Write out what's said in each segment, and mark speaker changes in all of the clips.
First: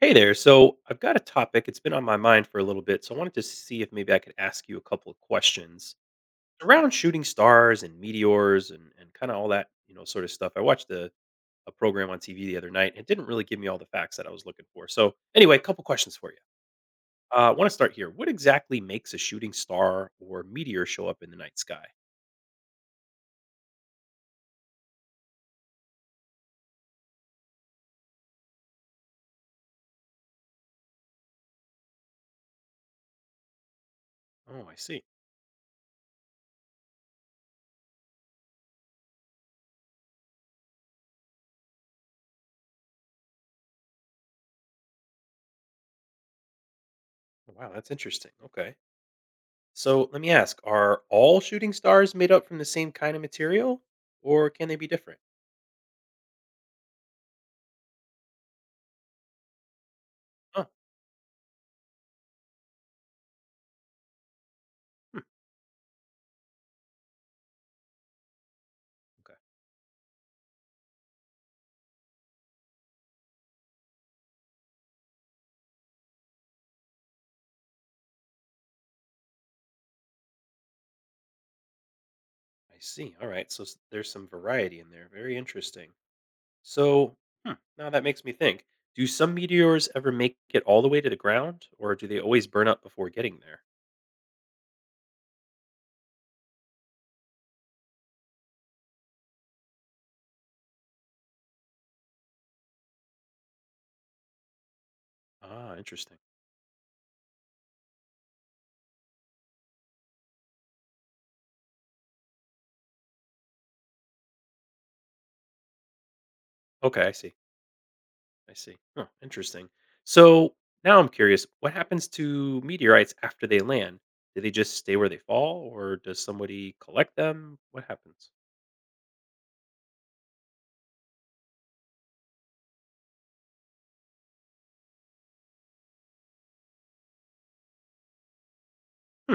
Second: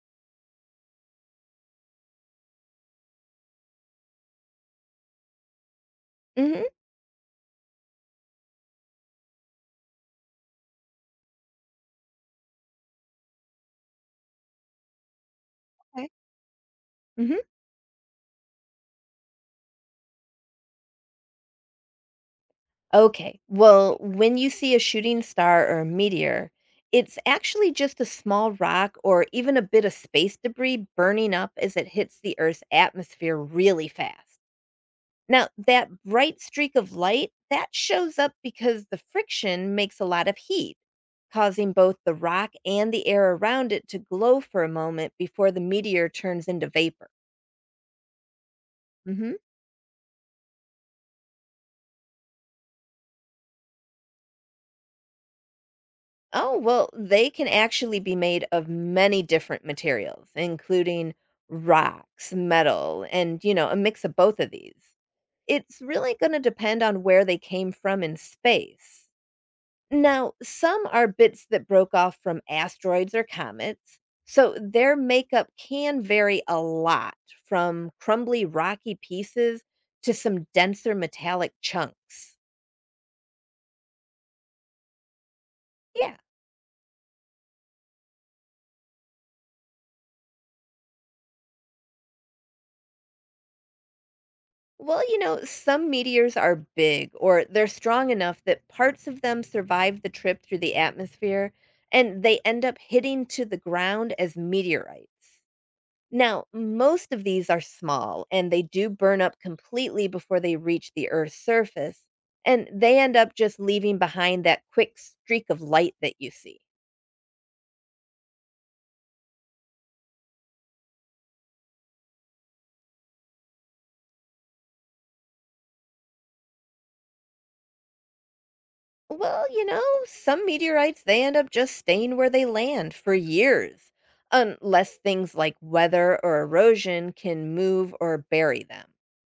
Speaker 1: Hey there. So I've got a topic. It's been on my mind for a little bit. So I wanted to see if maybe I could ask you a couple of questions
Speaker 2: Mhm.
Speaker 1: around shooting stars and meteors and kind of all that, sort of stuff. I watched a program on TV the other night. It didn't really give me all the facts that I was looking for. So anyway, a couple
Speaker 2: Okay.
Speaker 1: questions for you.
Speaker 2: Mhm.
Speaker 1: I want to start here. What exactly makes a shooting star or meteor show up in the night sky?
Speaker 2: Okay. Well, when you see a shooting star or a meteor, it's actually just a small rock or even a bit of space debris burning up as it hits the Earth's atmosphere really fast.
Speaker 1: Oh, I see.
Speaker 2: Now, that bright streak of light, that shows up because the friction makes a lot of heat, causing both the rock and the air around it to glow for a moment before the meteor turns into vapor.
Speaker 1: Wow, that's interesting. Okay.
Speaker 2: Mhm.
Speaker 1: So let me ask, are all shooting stars made up from the same kind of material or can they be different?
Speaker 2: Oh, well, they can actually be made of many different materials,
Speaker 1: Oh,
Speaker 2: including rocks, metal, and, you know, a mix of both of these.
Speaker 1: hmm,
Speaker 2: It's really going to depend on where they came from in space. Now, some are bits that broke off from asteroids or comets, so their makeup can vary a lot from crumbly rocky pieces to some denser metallic chunks.
Speaker 1: I see. All right. So there's some variety in there. Very interesting.
Speaker 2: Yeah.
Speaker 1: So hmm, now that makes me think. Do some meteors ever make it all the way to the ground, or do they always burn up before getting there?
Speaker 2: Well, you know, some meteors are big or they're strong enough that parts of them survive the trip through the atmosphere and they end up hitting to the ground as meteorites.
Speaker 1: Ah, interesting.
Speaker 2: Now, most of these are small and they do burn up completely before they reach the Earth's surface, and they end up just leaving behind that quick streak of light that you see.
Speaker 1: Okay, I see. I see. Huh, interesting. So now I'm curious. What happens to meteorites after they land? Do they just stay where they fall, or does somebody collect them? What happens?
Speaker 2: Well, you know, some meteorites they end up just staying where they land for years, unless things like weather or erosion can move or bury them.
Speaker 1: Hmm.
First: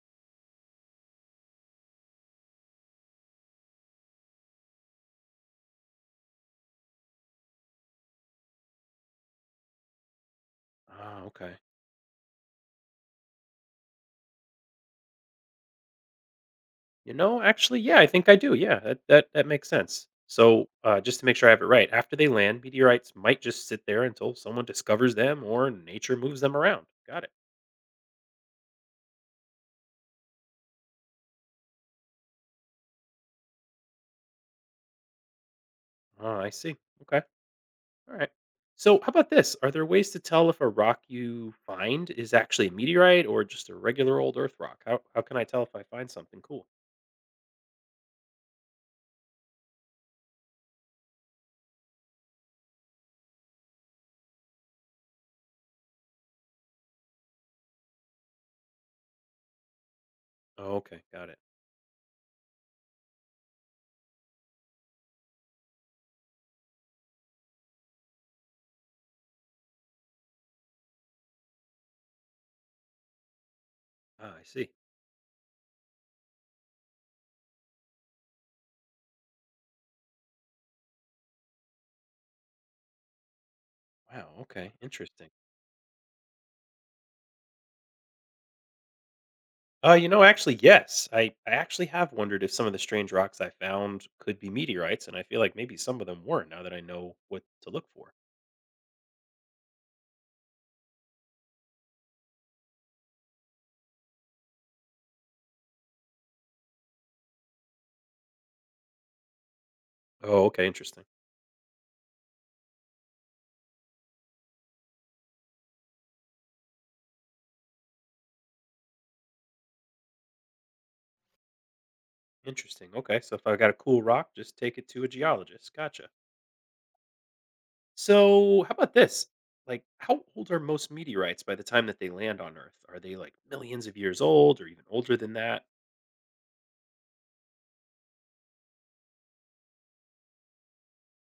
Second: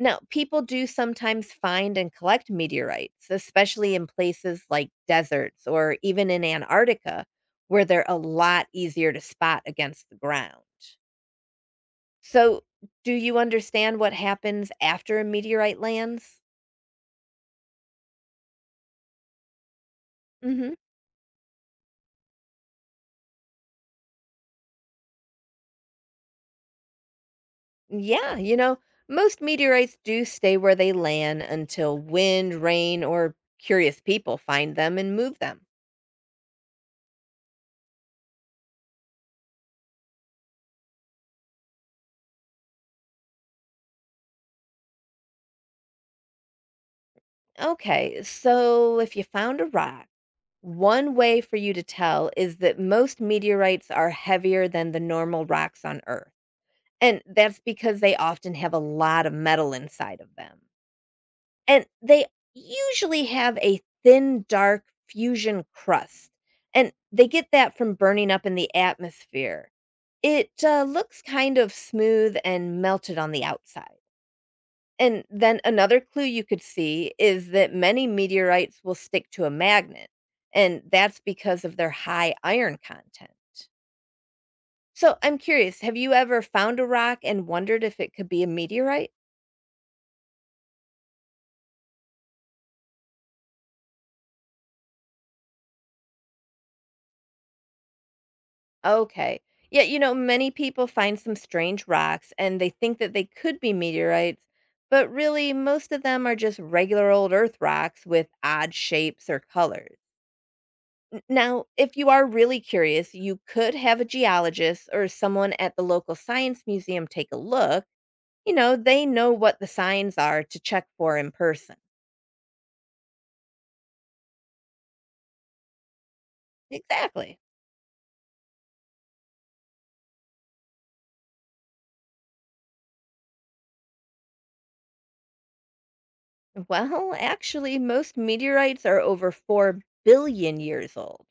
Speaker 2: Now, people do sometimes find and collect meteorites, especially in places like deserts or even in Antarctica, where they're a lot easier to spot against the ground.
Speaker 1: Ah, okay.
Speaker 2: So, do you understand what happens after a meteorite lands?
Speaker 1: You know, actually, yeah, I think I do. Yeah, that makes sense. So,
Speaker 2: Mhm.
Speaker 1: just to make sure I have it right, after they land, meteorites might just sit there until someone discovers them or nature moves them around. Got it.
Speaker 2: Yeah, you know, most meteorites do stay where they land until wind, rain, or curious people find them and move them.
Speaker 1: Oh, I see. Okay. All right. So, how about this? Are there ways to tell if a rock you find is actually a meteorite or just a regular old Earth rock? How can I tell if I find something cool?
Speaker 2: Okay, so if you found a rock, one way for you to tell is that most meteorites are heavier than the normal rocks on Earth. And that's because they often have a lot of metal inside of them.
Speaker 1: Oh, okay, got it.
Speaker 2: And they usually have a thin, dark fusion crust, and they get that from burning up in the atmosphere. It looks kind of smooth and melted on the outside.
Speaker 1: Ah, I see.
Speaker 2: And then another clue you could see is that many meteorites will stick to a magnet, and that's because of their high iron content.
Speaker 1: Wow. Okay,
Speaker 2: So
Speaker 1: interesting.
Speaker 2: I'm curious, have you ever found a rock and wondered if it could be a meteorite?
Speaker 1: You know, actually, yes. I actually have wondered if some of the strange rocks I found could be meteorites, and I feel like maybe some of them were now that I know what to look for.
Speaker 2: Okay. Yeah, you know, many people find some strange rocks and they think that they could be meteorites, but really, most of them are just regular old Earth rocks with odd shapes or colors.
Speaker 1: Oh, okay. Interesting.
Speaker 2: Now, if you are really curious, you could have a geologist or someone at the local science museum take a look. You know, they know what the signs are to check for in person.
Speaker 1: Interesting. Okay. So if I got a cool rock, just take it to a geologist. Gotcha.
Speaker 2: Exactly.
Speaker 1: So how about this? Like, how old are most meteorites by the time that they land on Earth? Are they like millions of years old or even older than that?
Speaker 2: Well, actually, most meteorites are over 4 billion years old.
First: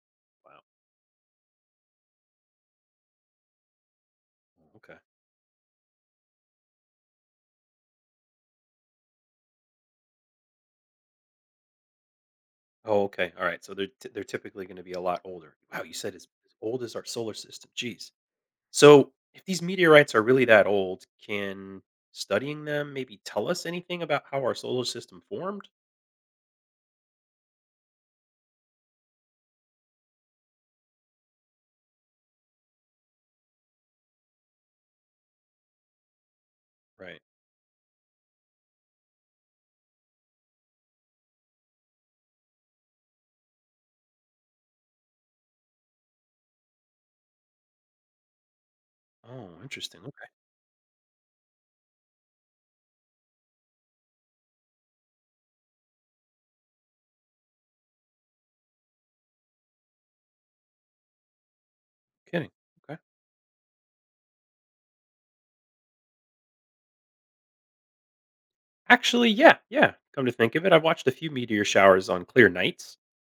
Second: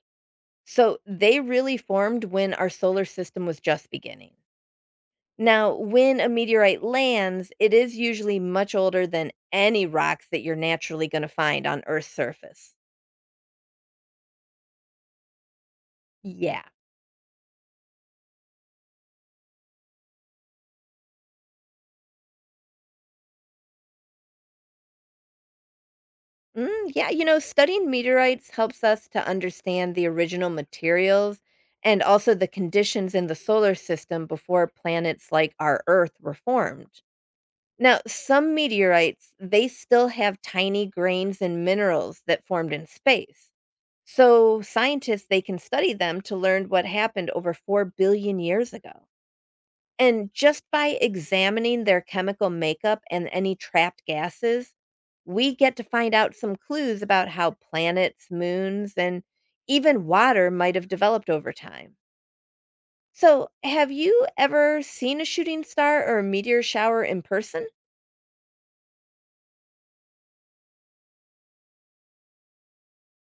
Speaker 1: Wow.
Speaker 2: So they really formed when our solar system was just beginning.
Speaker 1: Okay.
Speaker 2: Now, when a meteorite lands, it is usually much older than any rocks that you're naturally going to find on Earth's surface.
Speaker 1: Oh, okay. All right. So they're typically going to be a lot older. Wow. You said as
Speaker 2: Yeah.
Speaker 1: old as our solar system. Jeez. So, if these meteorites are really that old, can studying them maybe tell us anything about how our solar system formed?
Speaker 2: Mm, yeah, you know, studying meteorites helps us to understand the original materials and also the conditions in the solar system before planets like our Earth were formed.
Speaker 1: Right.
Speaker 2: Now, some meteorites, they still have tiny grains and minerals that formed in space. So scientists they can study them to learn what happened over 4 billion years ago.
Speaker 1: Oh, interesting. Okay.
Speaker 2: And just by examining their chemical makeup and any trapped gases, we get to find out some clues about how planets, moons, and even water might have developed over time.
Speaker 1: Kidding. Okay.
Speaker 2: So, have you ever seen a shooting star or a meteor shower in person?
Speaker 1: Actually, yeah. Yeah. Come to think of it, I've watched a few meteor showers on clear nights,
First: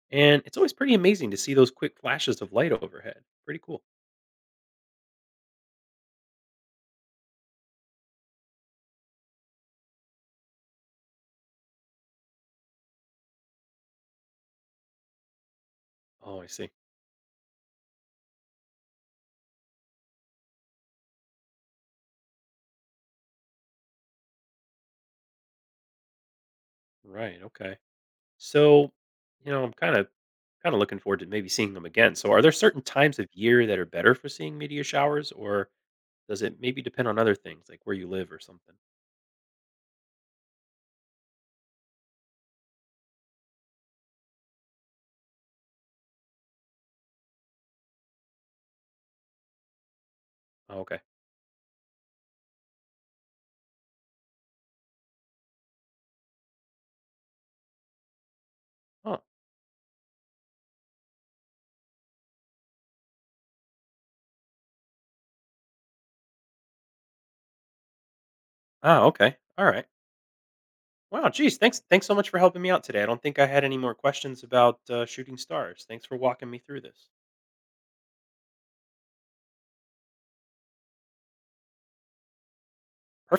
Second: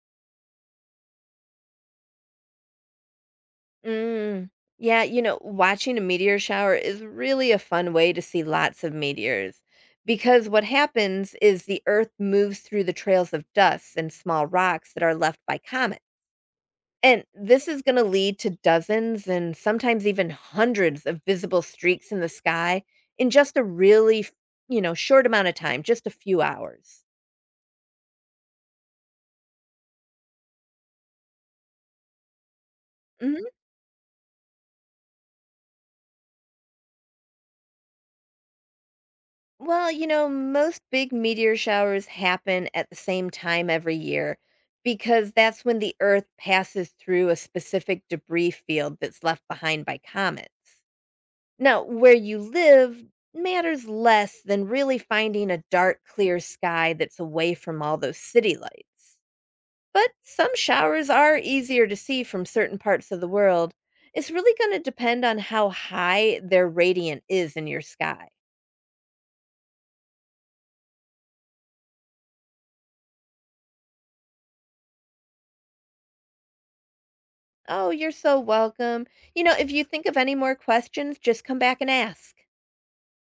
Speaker 1: and it's always pretty amazing to see those quick flashes of light overhead. Pretty cool.
Speaker 2: Mm. Yeah, you know, watching a meteor shower is really a fun way to see lots of meteors because what happens is the Earth moves through the trails of dust and small rocks that are left by comets.
Speaker 1: Oh, I see.
Speaker 2: And this is going to lead to dozens and sometimes even hundreds of visible streaks in the sky in just a really, you know, short amount of time, just a few hours.
Speaker 1: Right. Okay. So, you know, I'm kind of looking forward to maybe seeing them again. So, are there certain times of
Speaker 2: Mhm.
Speaker 1: year that are better for seeing meteor showers or does it maybe depend on other things, like where you live or something?
Speaker 2: Well, you know, most big meteor showers happen at the same time every year because that's when the Earth passes through a specific debris field that's left behind by
Speaker 1: Oh,
Speaker 2: comets.
Speaker 1: okay.
Speaker 2: Now, where you live matters less than really finding a dark, clear sky that's away from all those city lights.
Speaker 1: Oh.
Speaker 2: But some showers are easier to see from certain parts of the world. It's really going to depend on how high their radiant is in your sky.
Speaker 1: Ah, okay. All right. Wow, geez, thanks so much for helping me out today. I don't think I had any more questions about, shooting stars. Thanks for walking me through this.
Speaker 2: Oh, you're so welcome. You know, if you think of any more questions, just come back and ask.